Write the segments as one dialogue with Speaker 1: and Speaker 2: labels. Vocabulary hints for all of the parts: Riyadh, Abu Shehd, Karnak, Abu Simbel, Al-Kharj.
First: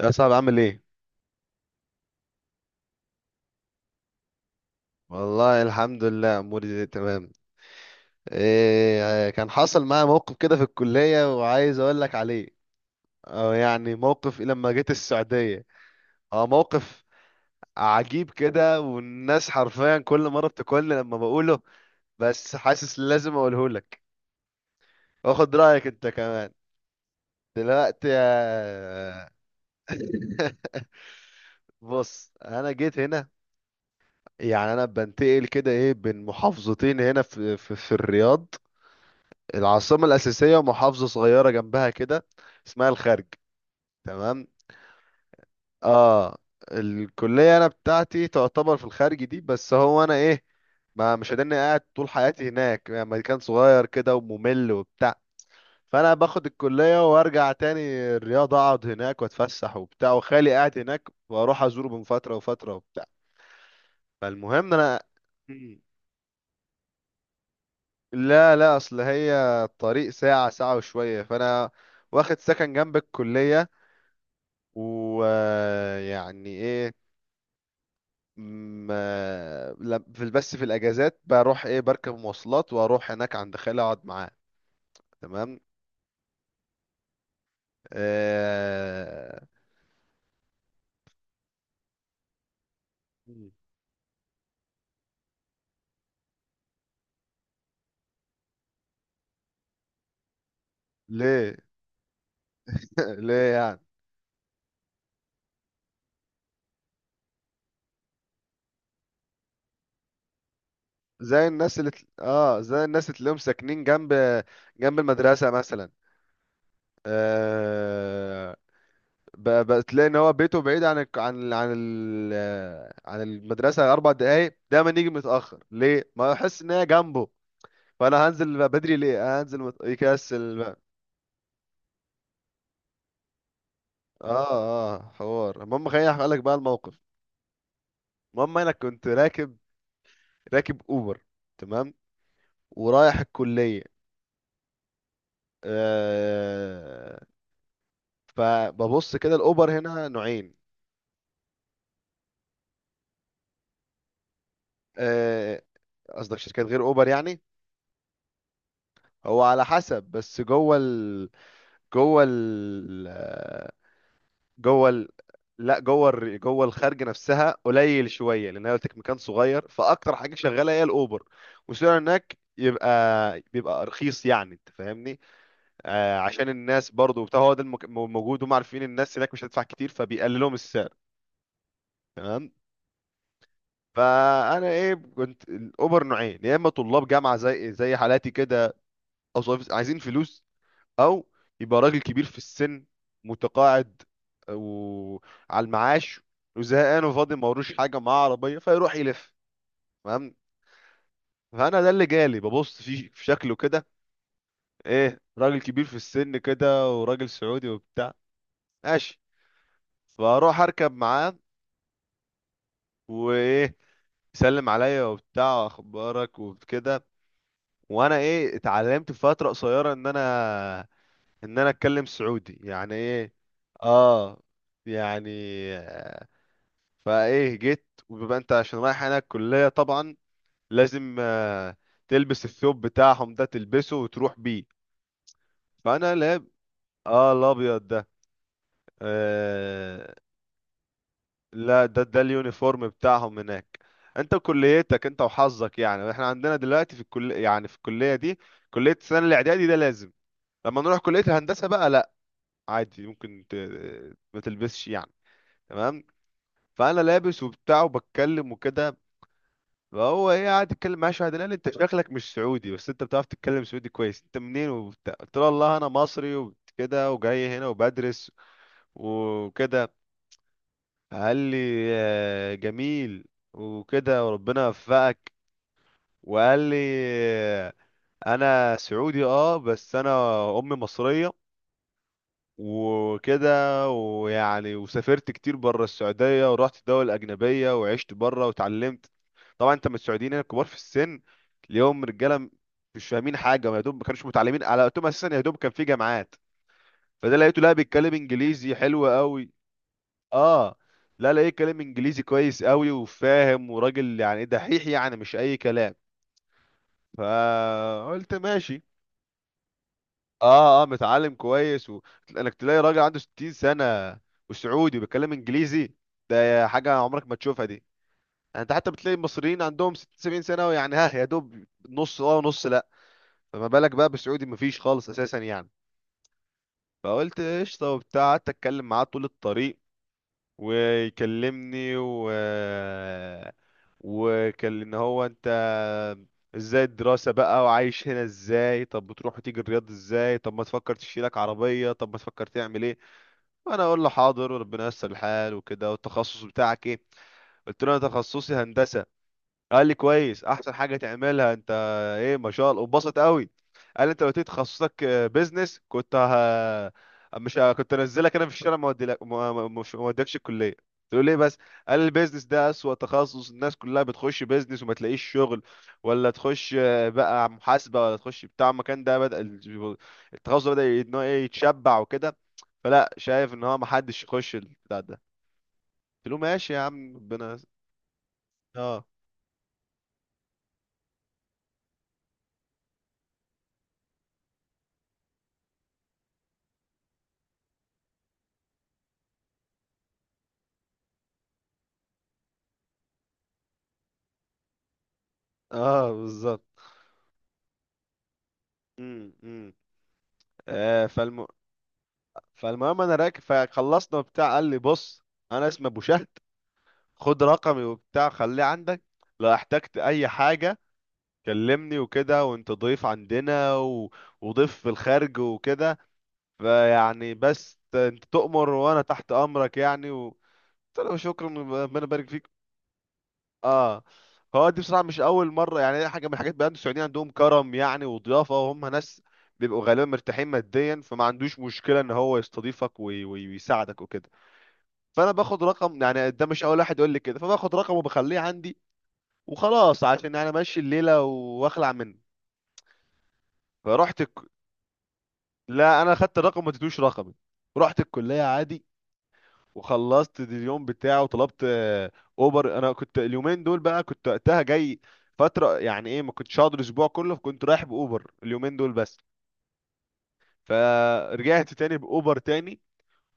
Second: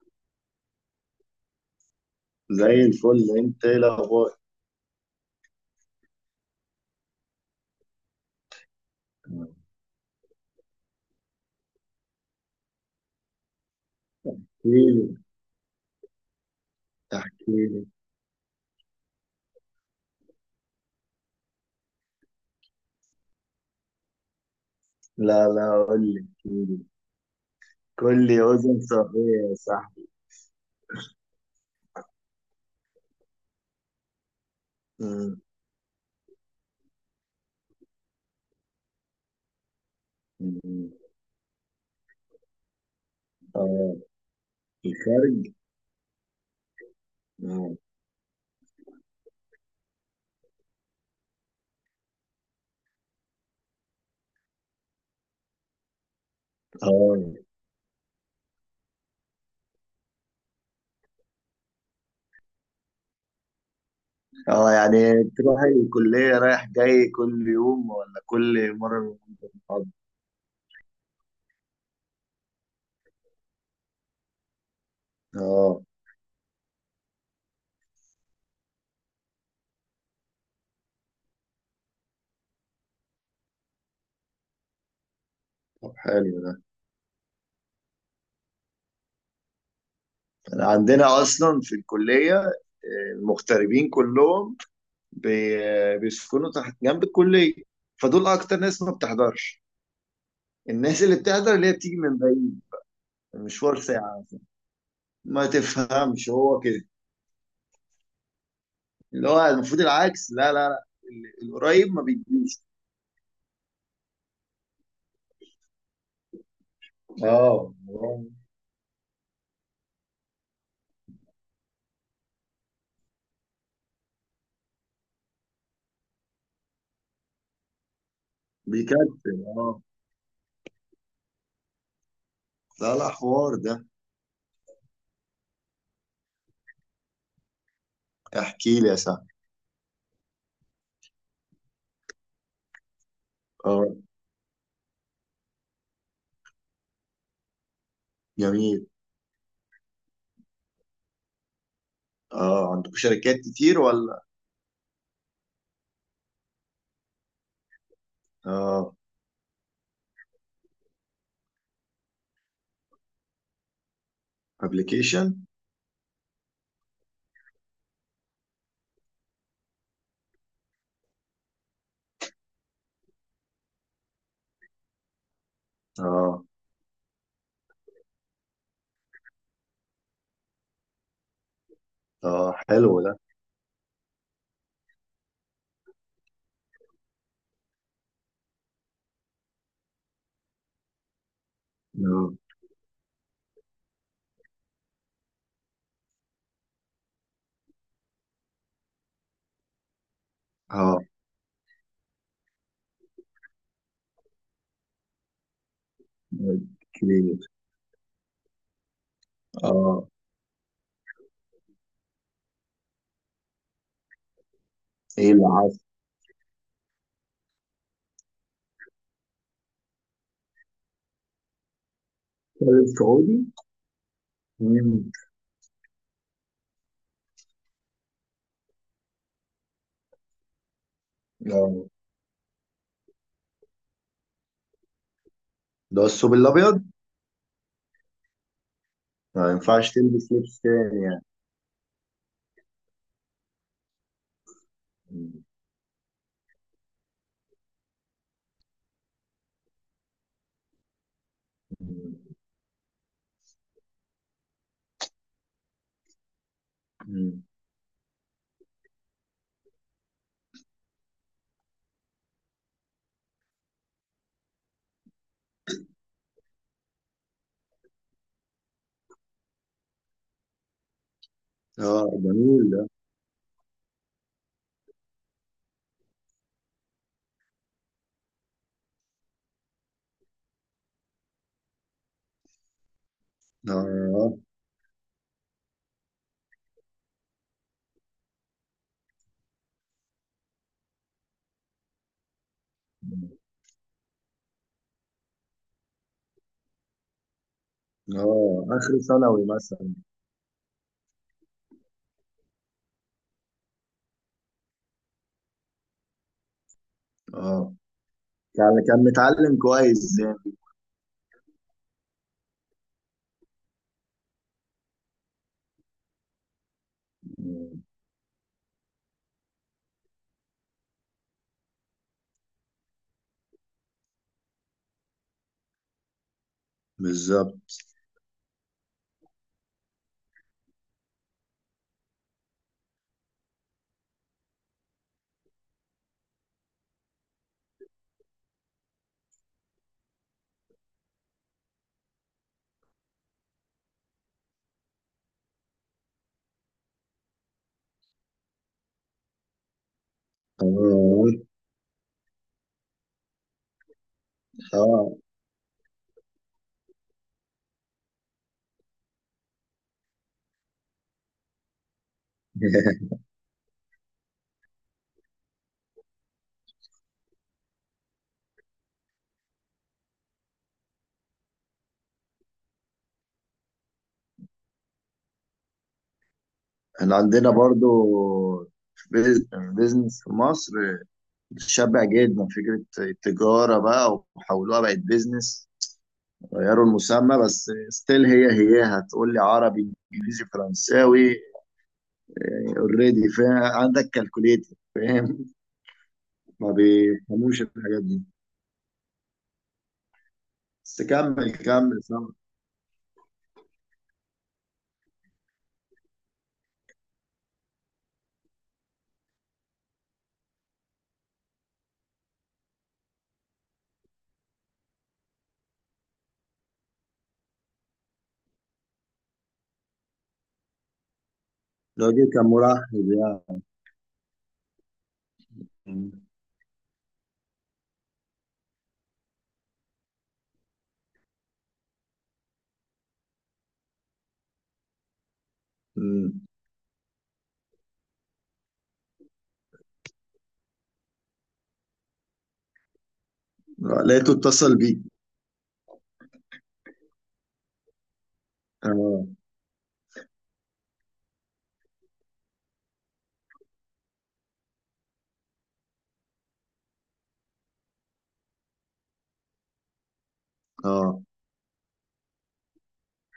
Speaker 1: يا صاحبي، عامل ايه؟
Speaker 2: زي الفل، انت ايه الاخبار؟
Speaker 1: والله الحمد لله اموري زي تمام. إيه، كان حصل معايا موقف كده في الكليه وعايز اقول لك عليه. أو يعني موقف إيه لما جيت
Speaker 2: احكيلي.
Speaker 1: السعوديه. هو موقف
Speaker 2: احكيلي.
Speaker 1: عجيب كده، والناس حرفيا كل مره بتاكلني لما بقوله. بس حاسس لازم اقوله لك.
Speaker 2: لا
Speaker 1: واخد
Speaker 2: لا،
Speaker 1: رايك
Speaker 2: قول
Speaker 1: انت
Speaker 2: لي
Speaker 1: كمان.
Speaker 2: احكيلي.
Speaker 1: دلوقتي
Speaker 2: كل اذن
Speaker 1: يا.
Speaker 2: صغير يا صاحبي.
Speaker 1: بص، انا جيت هنا. يعني انا
Speaker 2: مم.
Speaker 1: بنتقل كده ايه بين محافظتين هنا في في الرياض. العاصمة الأساسية
Speaker 2: مم.
Speaker 1: محافظة صغيرة جنبها كده. اسمها الخرج.
Speaker 2: اه.
Speaker 1: تمام،
Speaker 2: الخارج.
Speaker 1: اه. الكلية أنا
Speaker 2: مم.
Speaker 1: بتاعتي تعتبر في الخارج دي، بس هو أنا إيه. ما مش هداني قاعد طول حياتي هناك، يعني مكان صغير كده وممل وبتاع. فأنا باخد الكلية
Speaker 2: اه.
Speaker 1: وأرجع تاني. الرياض أقعد هناك وأتفسح وبتاع، وخالي قاعد هناك وأروح أزوره من فترة وفترة وبتاع.
Speaker 2: اه،
Speaker 1: فالمهم أنا.
Speaker 2: يعني تروح
Speaker 1: مم.
Speaker 2: الكلية رايح جاي كل يوم ولا
Speaker 1: لا لا،
Speaker 2: كل
Speaker 1: أصل
Speaker 2: مرة؟
Speaker 1: هي. الطريق ساعة ساعة وشوية، فأنا. واخد سكن جنب الكلية.
Speaker 2: اه.
Speaker 1: ويعني ايه. في بس في الاجازات بروح ايه بركب مواصلات واروح هناك عند خالي اقعد معاه. تمام.
Speaker 2: طب حلو ده.
Speaker 1: آه.
Speaker 2: أنا عندنا اصلا في الكلية آه،
Speaker 1: مم.
Speaker 2: المغتربين كلهم بيسكنوا تحت جنب الكلية. فدول اكتر ناس ما بتحضرش. الناس اللي بتحضر
Speaker 1: ليه؟
Speaker 2: اللي هي بتيجي من بعيد.
Speaker 1: ليه يعني؟
Speaker 2: مشوار ساعة. ما تفهمش، هو كده. اللي هو المفروض العكس. لا لا لا، ال- القريب ما بيجيش.
Speaker 1: زي الناس اللي تلاقيهم ساكنين جنب المدرسة مثلا.
Speaker 2: اه آه.
Speaker 1: آه. بتلاقي ان هو بيته بعيد عن الك- عن عن ال... عن المدرسة 4 دقايق، دايما يجي متأخر، ليه ما يحس ان هي جنبه. فانا هنزل بقى بدري ليه،
Speaker 2: بيكتب.
Speaker 1: هنزل
Speaker 2: اه.
Speaker 1: يكسل بقى.
Speaker 2: لا لا، حوار ده.
Speaker 1: اه اه، حوار المهم خليني احكي لك بقى الموقف. المهم انا
Speaker 2: احكي لي يا
Speaker 1: كنت
Speaker 2: صاحبي.
Speaker 1: راكب. راكب اوبر. تمام. ورايح الكليه.
Speaker 2: اه
Speaker 1: آه.
Speaker 2: جميل.
Speaker 1: فببص كده، الاوبر هنا نوعين.
Speaker 2: اه، عندكم شركات كتير ولا؟
Speaker 1: آه، قصدك شركات غير اوبر يعني.
Speaker 2: اه.
Speaker 1: هو على حسب، بس جوه ال... جوه ال...
Speaker 2: ابلكيشن.
Speaker 1: لا جوه الخارج نفسها قليل شويه، لان انا قلت لك مكان صغير، فاكتر حاجه شغاله هي الاوبر. والسعر هناك يبقى. بيبقى رخيص، يعني انت فاهمني. آه،
Speaker 2: اه.
Speaker 1: عشان الناس برضو بتاع، هو ده موجود، هم عارفين الناس هناك مش هتدفع كتير فبيقللهم السعر. تمام.
Speaker 2: اه حلو ده.
Speaker 1: فانا ايه، كنت الاوبر نوعين، يا اما طلاب جامعه زي حالاتي كده. او عايزين فلوس. او. يبقى راجل كبير
Speaker 2: اه.
Speaker 1: في السن. متقاعد. وعلى المعاش. وزهقان وفاضي، ما وروش حاجه، معاه عربيه فيروح يلف. فاهم.
Speaker 2: اه
Speaker 1: فانا ده اللي جالي، ببص فيه في شكله كده. ايه، راجل كبير في السن كده، وراجل
Speaker 2: كتير.
Speaker 1: سعودي وبتاع. ماشي.
Speaker 2: اه.
Speaker 1: فاروح اركب معاه. وايه. يسلم عليا
Speaker 2: ايه اللي
Speaker 1: وبتاع،
Speaker 2: عايز.
Speaker 1: اخبارك وكده. وانا ايه، اتعلمت في فتره قصيره ان انا اتكلم سعودي،
Speaker 2: تتكلم
Speaker 1: يعني ايه.
Speaker 2: سعودي.
Speaker 1: اه
Speaker 2: مم.
Speaker 1: يعني. فايه جيت، وبيبقى انت عشان رايح هناك الكليه طبعا. لازم آه،.
Speaker 2: اه،
Speaker 1: تلبس الثوب بتاعهم ده، تلبسه وتروح بيه.
Speaker 2: ده
Speaker 1: فانا
Speaker 2: الثوب
Speaker 1: لاب.
Speaker 2: الابيض؟
Speaker 1: اه، الابيض ده.
Speaker 2: ما ينفعش
Speaker 1: آه.
Speaker 2: تلبس لبس تاني يعني؟
Speaker 1: لا، ده اليونيفورم بتاعهم هناك. انت كليتك انت
Speaker 2: مم.
Speaker 1: وحظك، يعني احنا عندنا دلوقتي في الكل، يعني في الكليه دي. كليه السنه الاعدادي ده لازم. لما نروح كليه الهندسه بقى لا. عادي، ممكن ما تلبسش يعني. تمام. فانا لابس
Speaker 2: مم.
Speaker 1: وبتاع وبتكلم وكده. فهو ايه، قاعد يتكلم معاه شويه، قال لي انت شكلك مش سعودي، بس انت بتعرف تتكلم سعودي كويس، انت منين وبتاع، قلت له والله انا مصري وكده، وجاي هنا وبدرس. وكده. قال لي.
Speaker 2: اه
Speaker 1: آه،
Speaker 2: جميل ده.
Speaker 1: جميل. وكده، وربنا يوفقك. وقال لي آه،. انا سعودي، اه، بس انا. امي مصريه. وكده
Speaker 2: اه.
Speaker 1: ويعني، وسافرت كتير بره السعودية، ورحت دول أجنبية وعشت بره وتعلمت. طبعا انت من السعوديين هنا الكبار في السن. اليوم رجالة. مش فاهمين حاجة، ما يا دوب ما كانوش متعلمين على وقتهم أساسا، يا دوب كان في جامعات. فده لقيته، لا بيتكلم
Speaker 2: اه،
Speaker 1: إنجليزي
Speaker 2: اخر
Speaker 1: حلو
Speaker 2: ثانوي
Speaker 1: قوي.
Speaker 2: مثلا؟
Speaker 1: اه. لا، لقيت كلام إنجليزي كويس قوي وفاهم، وراجل يعني دحيح يعني، مش أي كلام.
Speaker 2: اه،
Speaker 1: فقلت
Speaker 2: يعني
Speaker 1: ماشي.
Speaker 2: كان متعلم كويس يعني؟
Speaker 1: اه اه، متعلم كويس و... انك تلاقي راجل عنده 60 سنة. وسعودي وبيتكلم انجليزي. ده حاجة عمرك ما تشوفها دي.
Speaker 2: مم.
Speaker 1: يعني انت حتى بتلاقي المصريين عندهم 60 70 سنة، ويعني ها يا دوب نص اه ونص لا. فما بالك بقى بالسعودي، مفيش خالص اساسا يعني. فقلت
Speaker 2: بالظبط.
Speaker 1: قشطة وبتاع، قعدت اتكلم معاه طول الطريق. ويكلمني و. وكان ان هو انت. ازاي الدراسة بقى، وعايش هنا ازاي، طب بتروح وتيجي الرياض ازاي، طب ما تفكر تشيلك عربية، طب ما تفكر تعمل ايه. وانا اقول له حاضر وربنا ييسر الحال وكده، والتخصص بتاعك ايه. قلت له انا تخصصي هندسة. قال لي كويس، احسن حاجه
Speaker 2: اه.
Speaker 1: تعملها انت. ايه ما شاء الله، وبسط قوي. قال لي انت لو قلت لي تخصصك.
Speaker 2: اه،
Speaker 1: بيزنس كنت. ه... مش ه... كنت انزلك انا في الشارع، ما اوديلك مش ما اوديكش الكليه. تقول ليه بس. قال لي البيزنس ده اسوأ تخصص، الناس كلها بتخش بيزنس وما تلاقيش شغل. ولا تخش آه، بقى محاسبه، ولا تخش بتاع المكان ده، بدأ التخصص ده بدأ ان هو ايه يتشبع وكده. فلا، شايف ان هو ما حدش يخش البتاع ده. قلت له ماشي يا عم
Speaker 2: احنا عندنا
Speaker 1: ربنا.
Speaker 2: برضو
Speaker 1: اه
Speaker 2: بيز- بيزنس في مصر. شبع جدا فكرة التجارة بقى وحولوها بقت بيزنس. غيروا المسمى، بس ستيل هي هي، هتقول لي عربي انجليزي فرنساوي، اوريدي، عندك كالكوليتر، فاهم؟
Speaker 1: اه، بالظبط.
Speaker 2: ما بيفهموش الحاجات دي.
Speaker 1: امم
Speaker 2: بس
Speaker 1: آه،
Speaker 2: كمل كمل، سامع.
Speaker 1: فالمهم انا راكب، فخلصنا وبتاع قال لي بص. انا اسمي ابو شهد. خد رقمي وبتاع، خليه عندك. لو احتجت اي حاجه. كلمني وكده، وانت ضيف عندنا و... وضيف في الخارج وكده. فيعني بس انت تؤمر، وانا تحت امرك يعني و... قلت له شكرا. ربنا يبارك
Speaker 2: الراجل كان
Speaker 1: فيك.
Speaker 2: مرحب
Speaker 1: اه. هو دي بصراحه مش اول مره، يعني هي
Speaker 2: يعني.
Speaker 1: حاجه من الحاجات بقى، السعوديين عندهم كرم يعني وضيافه، وهم ناس. بيبقوا غالبا مرتاحين ماديا، فما عندوش مشكله ان هو يستضيفك ويساعدك وكده. فانا باخد رقم، يعني
Speaker 2: مم.
Speaker 1: ده مش اول واحد يقول لي كده، فباخد رقمه وبخليه عندي. وخلاص، عشان يعني امشي الليله واخلع منه.
Speaker 2: آه،
Speaker 1: فرحت
Speaker 2: لقيته اتصل بيك؟
Speaker 1: لا، انا خدت الرقم ما اديتوش رقمي. رحت الكليه عادي.
Speaker 2: اه.
Speaker 1: وخلصت اليوم بتاعه، وطلبت آه،. اوبر، انا كنت اليومين دول بقى، كنت وقتها جاي. فتره، يعني ايه، ما كنتش هقعد الاسبوع كله، فكنت رايح باوبر اليومين دول بس.
Speaker 2: اه.
Speaker 1: فرجعت تاني باوبر تاني.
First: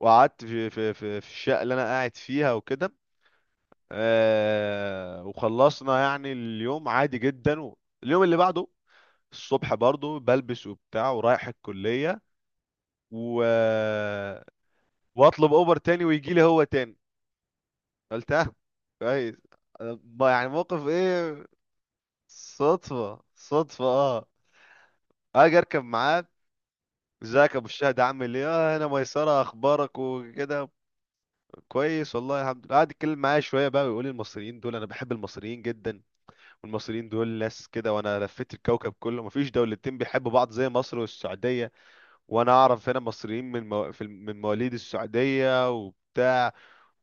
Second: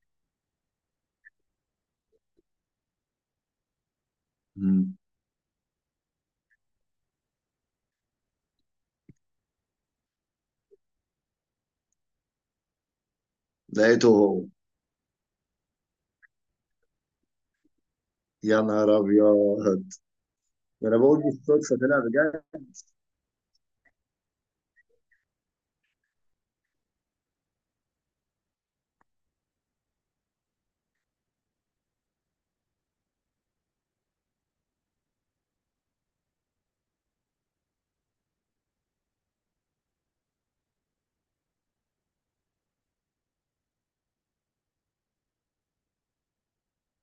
Speaker 1: وقعدت في في الشقه اللي انا قاعد فيها وكده.
Speaker 2: مم.
Speaker 1: آه، وخلصنا يعني اليوم عادي جدا و-. اليوم اللي بعده. الصبح برضو بلبس وبتاع، ورايح الكليه. و...
Speaker 2: لقيته هو.
Speaker 1: آه،. واطلب اوبر تاني، ويجي لي هو تاني. قلتها.
Speaker 2: يا نهار
Speaker 1: كويس.
Speaker 2: ابيض.
Speaker 1: أنا يعني موقف
Speaker 2: ده انا بقول
Speaker 1: ايه.
Speaker 2: بالصدفه طلع بجد.
Speaker 1: صدفة صدفة اه. اجي اركب معاك. ازيك يا ابو الشهد، عامل ايه، اه انا ميسرة، اخبارك وكده. كويس والله الحمد لله، قعد يتكلم معايا شوية بقى، ويقول لي المصريين دول انا بحب المصريين جدا. والمصريين دول ناس كده، وانا لفيت الكوكب كله، مفيش دولتين بيحبوا بعض زي مصر والسعودية. وانا اعرف هنا مصريين من مو... في الم- من مواليد السعودية وبتاع.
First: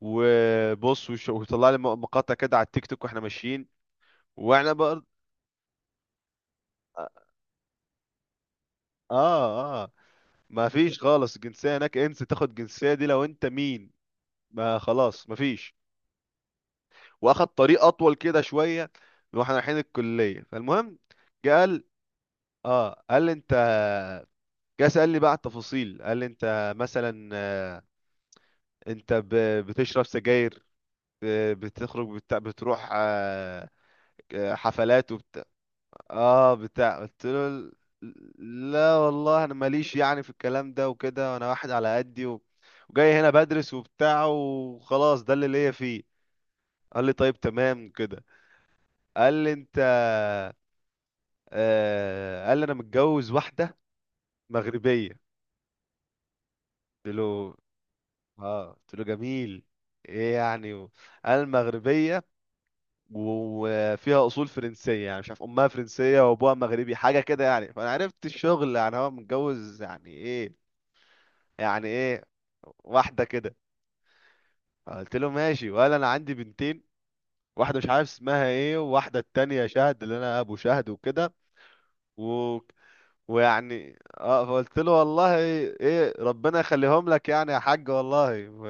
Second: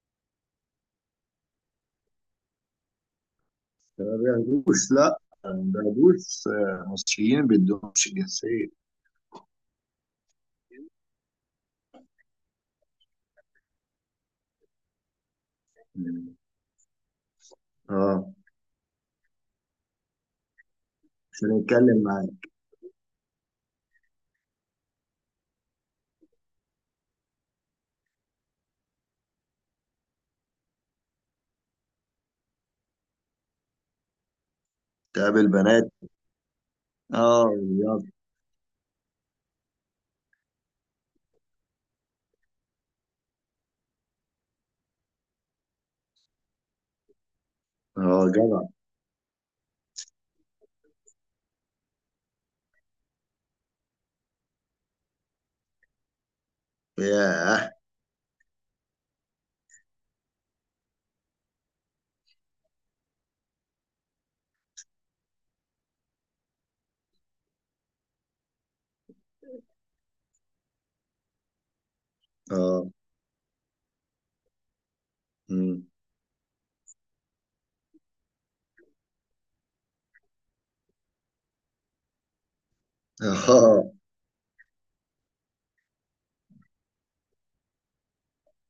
Speaker 1: وبص، وطلع لي مقاطع كده على التيك توك واحنا ماشيين.
Speaker 2: ما
Speaker 1: واحنا.
Speaker 2: بياخدوش، لا. ما بياخدوش آه،
Speaker 1: اه
Speaker 2: مصريين ما بيدوهمش الجنسيه.
Speaker 1: اه، ما فيش خالص الجنسيه هناك، انسى تاخد الجنسيه دي لو انت مين. ما خلاص ما فيش.
Speaker 2: مم.
Speaker 1: واخد طريق اطول
Speaker 2: اه،
Speaker 1: كده شويه. واحنا رايحين الكليه، فالمهم. جه
Speaker 2: عشان
Speaker 1: قال.
Speaker 2: يتكلم معاك.
Speaker 1: اه قال لي انت. جه سأل لي بقى على التفاصيل، قال لي انت مثلا آه،. انت بتشرب سجاير. آه، بتخرج بتروح آه،. آه، حفلات.
Speaker 2: تقابل بنات.
Speaker 1: اه بتاع، قلت
Speaker 2: اه
Speaker 1: له
Speaker 2: يلا.
Speaker 1: لا والله، انا ماليش يعني في الكلام ده وكده، انا واحد على قدي و... وجاي هنا بدرس وبتاع وخلاص، ده اللي ليا فيه. قال لي طيب تمام كده.
Speaker 2: اه جدع.
Speaker 1: قال لي انت. آه، قال لي انا متجوز واحده. مغربيه. قلت له
Speaker 2: ياه.
Speaker 1: اه قلت له جميل. ايه يعني و... قال مغربيه. وفيها اصول فرنسيه، يعني مش عارف امها فرنسيه وابوها مغربي، حاجه كده يعني، فانا عرفت الشغل، يعني هو متجوز يعني ايه. يعني ايه.
Speaker 2: اه.
Speaker 1: واحده كده. قلت له ماشي،
Speaker 2: مم.
Speaker 1: وقال انا عندي بنتين. واحده مش عارف اسمها ايه، وواحده التانية شهد اللي انا ابو شهد وكده. و...
Speaker 2: اه.
Speaker 1: ويعني اه، فقلت له والله ايه، ربنا يخليهم لك يعني يا حاج والله و...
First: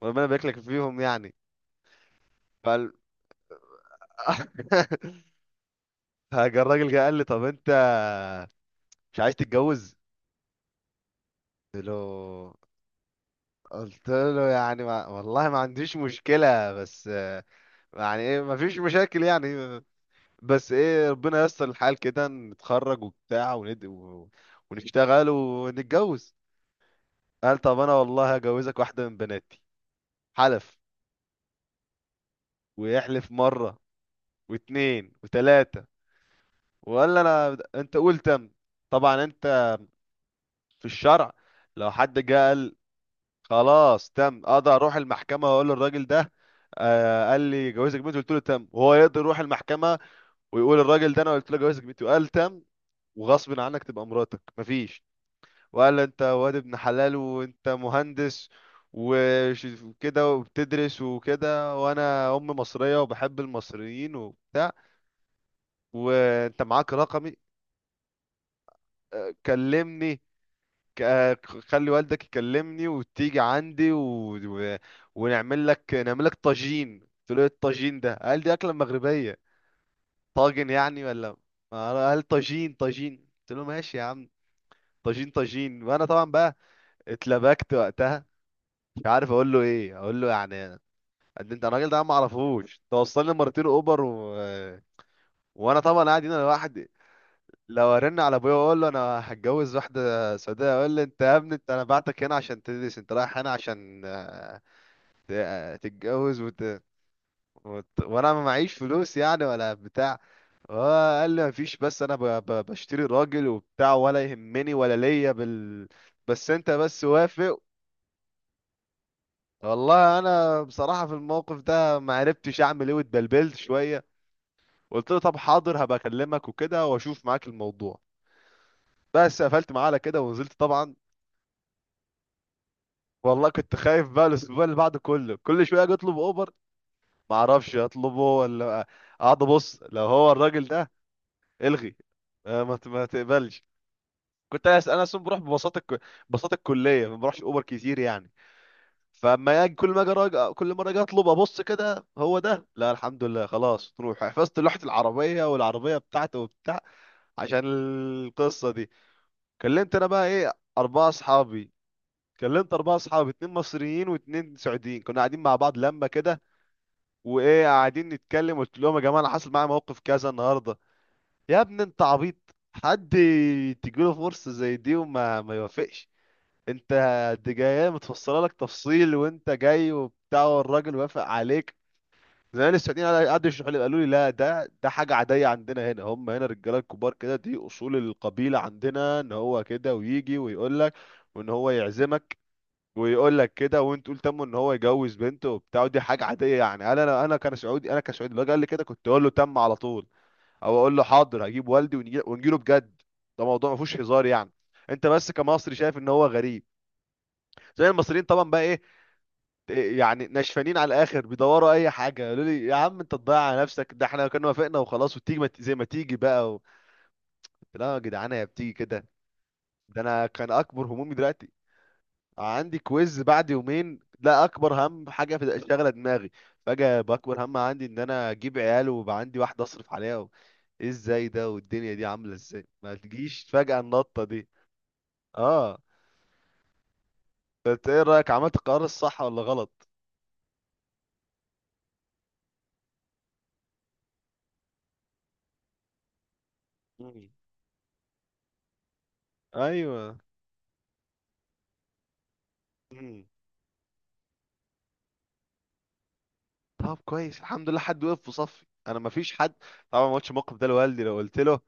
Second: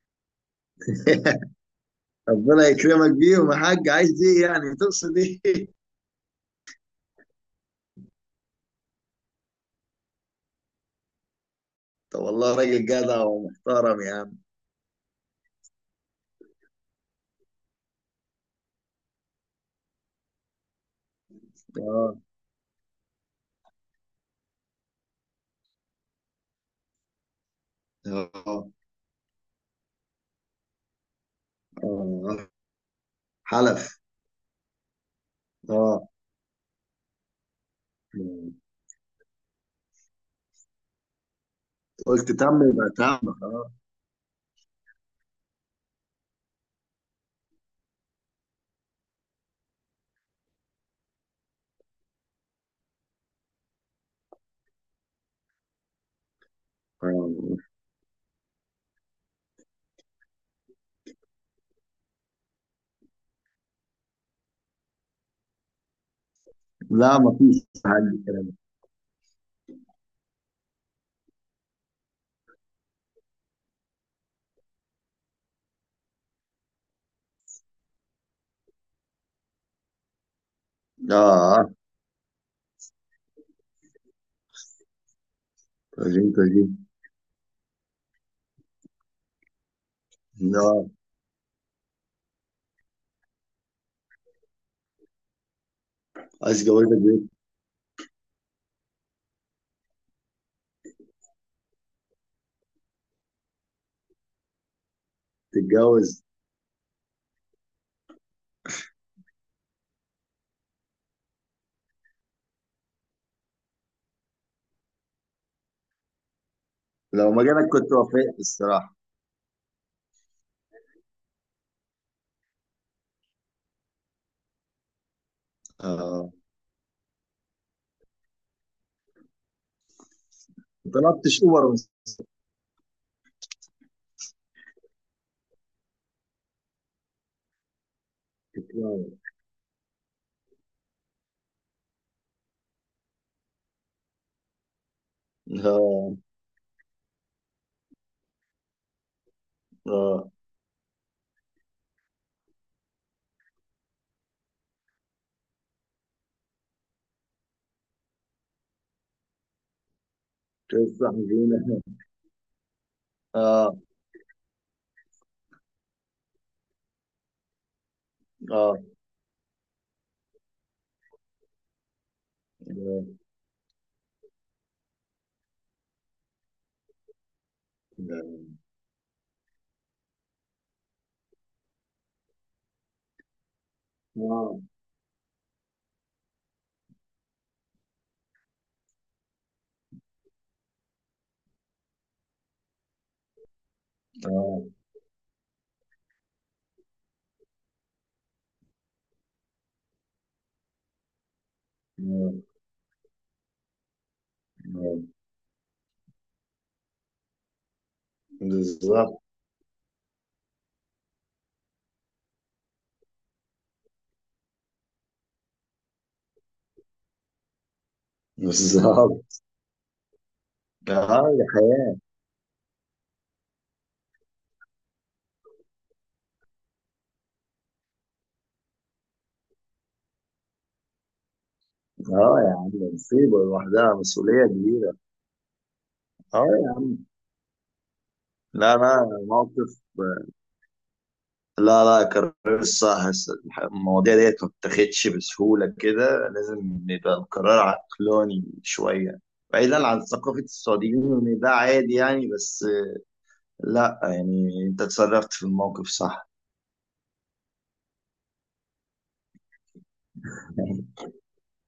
Speaker 1: وربنا يبارك لك فيهم يعني.
Speaker 2: ربنا
Speaker 1: فال...
Speaker 2: يكرمك بيهم يا حاج. عايز ايه يعني، تقصد ايه؟
Speaker 1: فجا الراجل، جه قال لي طب انت. مش عايز تتجوز. قلت له
Speaker 2: طب والله راجل جدع ومحترم
Speaker 1: قلت
Speaker 2: يا عم.
Speaker 1: له يعني ما... والله ما عنديش مشكلة بس آه،. يعني ايه، ما فيش مشاكل يعني. بس ايه، ربنا ييسر الحال
Speaker 2: اه.
Speaker 1: كده، نتخرج وبتاع ونشتغل ونتجوز. قال طب انا والله
Speaker 2: اه.
Speaker 1: هجوزك واحدة من بناتي. حلف.
Speaker 2: اه.
Speaker 1: ويحلف مرة.
Speaker 2: حلف.
Speaker 1: واتنين وتلاتة.
Speaker 2: اه.
Speaker 1: وقال انا انت قول تم.
Speaker 2: مم.
Speaker 1: طبعا انت. في الشرع. لو حد
Speaker 2: قلت
Speaker 1: جه
Speaker 2: تم
Speaker 1: قال.
Speaker 2: يبقى تم، اه.
Speaker 1: خلاص تم، اقدر اروح المحكمة واقول للراجل ده. آه، قال لي جوزك بنتي، قلت له تم، وهو يقدر يروح المحكمة. ويقول الراجل ده انا قلت له جوزك بنتي، وقال تم. وغصب عنك تبقى مراتك، مفيش. ولا، انت واد ابن حلال
Speaker 2: آه.
Speaker 1: وانت مهندس. وكده وبتدرس وكده، وانا ام مصرية وبحب المصريين وبتاع. وانت معاك
Speaker 2: لا
Speaker 1: رقمي.
Speaker 2: ما فيش حاجة كلام.
Speaker 1: اه، كلمني. خلي والدك يكلمني وتيجي عندي و... و... ونعمل لك نعمل لك طاجين، قلت له ايه الطاجين ده، قال دي اكلة مغربية. طاجن يعني ولا.
Speaker 2: اه.
Speaker 1: قال طاجين طاجين، قلت له ماشي يا عم. طاجين طاجين، وانا طبعا
Speaker 2: تجيب
Speaker 1: بقى.
Speaker 2: تجيب.
Speaker 1: اتلبكت وقتها. مش عارف اقول له ايه، اقول له يعني.
Speaker 2: اه
Speaker 1: قد انت، الراجل ده أنا ما اعرفوش، توصلني مرتين اوبر و... وانا طبعا قاعد هنا
Speaker 2: عايز
Speaker 1: لوحدي.
Speaker 2: جوازك بيه.
Speaker 1: لو ارن على ابويا واقول له انا هتجوز واحده سعوديه، اقول لي انت يا ابني، انت انا بعتك هنا عشان تدرس انت، رايح هنا عشان آه،.
Speaker 2: تتجوز.
Speaker 1: تتجوز وانا ما معيش فلوس يعني ولا بتاع. هو. قال لي مفيش، بس انا بشتري راجل وبتاع، ولا يهمني ولا ليا بال. بس انت بس
Speaker 2: لو ما
Speaker 1: وافق.
Speaker 2: جالك كنت وافقت الصراحة.
Speaker 1: والله انا بصراحه في الموقف ده ما عرفتش اعمل ايه، واتبلبلت شويه. قلت له طب حاضر، هبقى
Speaker 2: اه.
Speaker 1: اكلمك وكده واشوف معاك الموضوع. بس قفلت معاه على كده، ونزلت
Speaker 2: ما
Speaker 1: طبعا.
Speaker 2: طلبتش اوبر من.
Speaker 1: والله كنت خايف بقى الاسبوع اللي بعده كله، كل شويه اجي اطلب اوبر. ما اعرفش اطلبه ولا. اقعد ابص لو هو الراجل ده. الغي. آه، ما تقبلش. كنت انا اصلا بروح ببساطه
Speaker 2: اه.
Speaker 1: ببساطه الكليه ما بروحش اوبر كتير يعني. فاما اجي، كل ما اجي
Speaker 2: اه.
Speaker 1: كل مره اجي اطلب، ابص كده هو ده، لا الحمد لله خلاص تروح، حفظت لوحه العربيه والعربيه بتاعته وبتاع. عشان. القصه دي. كلمت انا بقى ايه. اربعه
Speaker 2: قصة
Speaker 1: اصحابي.
Speaker 2: حزينة.
Speaker 1: كلمت اربعه اصحابي، اتنين مصريين واتنين سعوديين، كنا قاعدين مع بعض لما كده. وايه قاعدين نتكلم، قلت
Speaker 2: اه.
Speaker 1: لهم يا جماعه انا حصل معايا موقف كذا النهارده. يا ابني انت عبيط. حد.
Speaker 2: آه،
Speaker 1: تجيله فرصه زي دي وما ما يوافقش. انت. دي جايه متفصله لك تفصيل، وانت جاي وبتاع، والراجل وافق عليك. زمان السعوديين قعدوا يشرحوا لي، قالوا لي لا،
Speaker 2: آه،
Speaker 1: ده حاجه عاديه عندنا هنا، هم هنا الرجاله الكبار كده، دي اصول القبيله عندنا، ان هو كده ويجي ويقول لك. وان هو يعزمك. ويقول لك كده، وانت تقول تمه، ان
Speaker 2: آه،
Speaker 1: هو يجوز بنته وبتاع، ودي حاجه عاديه يعني، انا كان سعودي، انا كسعودي لو قال لي كده كنت اقول له تم على طول. او اقول له حاضر، هجيب والدي ونجيله بجد. ده موضوع ما فيهوش هزار يعني.
Speaker 2: آه.
Speaker 1: انت بس كمصري شايف ان هو غريب. زي المصريين طبعا بقى ايه.
Speaker 2: بالظبط.
Speaker 1: إيه يعني، نشفانين على الاخر بيدوروا اي حاجه، قالوا لي يا عم انت تضيع على نفسك، ده احنا كنا وافقنا وخلاص، وتيجي ما ت- زي ما تيجي بقى و... قلت لا يا جدعان، هي بتيجي كده.
Speaker 2: بالظبط.
Speaker 1: ده انا كان اكبر همومي
Speaker 2: اه دي
Speaker 1: دلوقتي.
Speaker 2: حياة.
Speaker 1: عندي كويز بعد يومين، ده اكبر هم حاجه في شغله دماغي. فجاه باكبر هم عندي ان انا اجيب عيال ويبقى عندي واحده اصرف عليها و... ايه، ازاي ده، والدنيا دي عامله
Speaker 2: اه يا
Speaker 1: ازاي،
Speaker 2: عم،
Speaker 1: ما
Speaker 2: مصيبة
Speaker 1: تجيش فجاه
Speaker 2: لوحدها،
Speaker 1: النطه
Speaker 2: مسؤولية
Speaker 1: دي.
Speaker 2: كبيرة.
Speaker 1: اه.
Speaker 2: اه يا عم.
Speaker 1: فانت ايه رايك، عملت
Speaker 2: لا
Speaker 1: القرار
Speaker 2: لا
Speaker 1: الصح ولا
Speaker 2: موقف.
Speaker 1: غلط؟
Speaker 2: لا لا قرار الصح. المواضيع ديت ما بتاخدش بسهولة كده، لازم نبقى
Speaker 1: مم.
Speaker 2: القرار عقلاني شوية، بعيدا عن
Speaker 1: ايوه.
Speaker 2: ثقافة السعوديين ان ده عادي يعني. بس
Speaker 1: مم.
Speaker 2: لا يعني، انت اتصرفت في الموقف صح.
Speaker 1: طب كويس، الحمد لله حد وقف في صفي، انا ما فيش حد. طبعا ما قلتش الموقف ده لوالدي، لو قلت له.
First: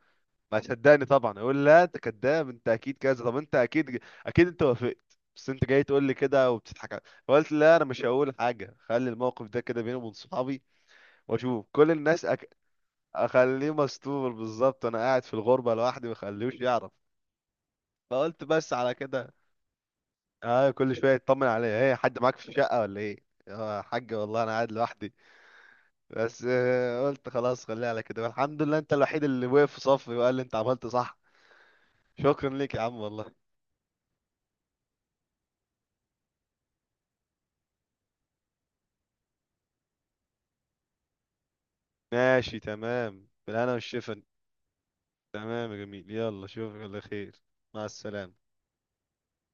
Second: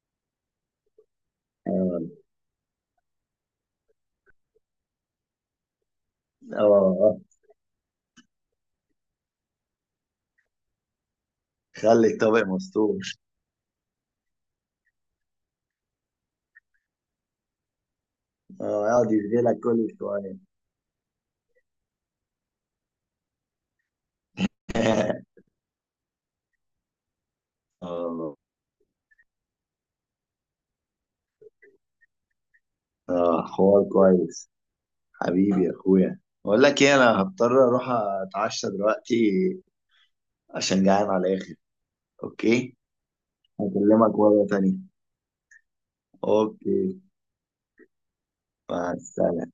Speaker 1: ما صدقني طبعا، يقول لا انت
Speaker 2: اه.
Speaker 1: كذاب، انت اكيد كذا، طب انت اكيد. اكيد انت وافقت، بس انت جاي تقول لي كده، وبتضحك على-.
Speaker 2: اه.
Speaker 1: فقلت لا، انا مش هقول حاجه، خلي الموقف ده كده بيني وبين صحابي. واشوف كل
Speaker 2: خلي
Speaker 1: الناس
Speaker 2: الطبق مستور.
Speaker 1: اخليه مستور بالظبط، انا قاعد في الغربه لوحدي، ما اخليهوش يعرف. فقلت بس
Speaker 2: اه
Speaker 1: على
Speaker 2: يقعد
Speaker 1: كده.
Speaker 2: يشغلك كل شويه.
Speaker 1: اه، كل شويه يطمن عليا، ايه حد معاك في الشقه ولا ايه. اه يا حاج والله، انا قاعد لوحدي. بس آه، قلت خلاص خليها على كده،
Speaker 2: اه.
Speaker 1: الحمد لله انت الوحيد اللي وقف في صفي، وقال لي انت عملت صح. شكرا ليك يا عم والله.
Speaker 2: اه حوار كويس. حبيبي يا اخويا، بقول لك ايه، انا هضطر اروح اتعشى دلوقتي عشان جعان على الاخر.
Speaker 1: ماشي
Speaker 2: اوكي.
Speaker 1: تمام، بالهنا
Speaker 2: هكلمك
Speaker 1: والشفا.
Speaker 2: مره تانية.
Speaker 1: تمام يا جميل، يلا اشوفك
Speaker 2: اوكي.
Speaker 1: على خير. مع السلامة.
Speaker 2: مع السلامه.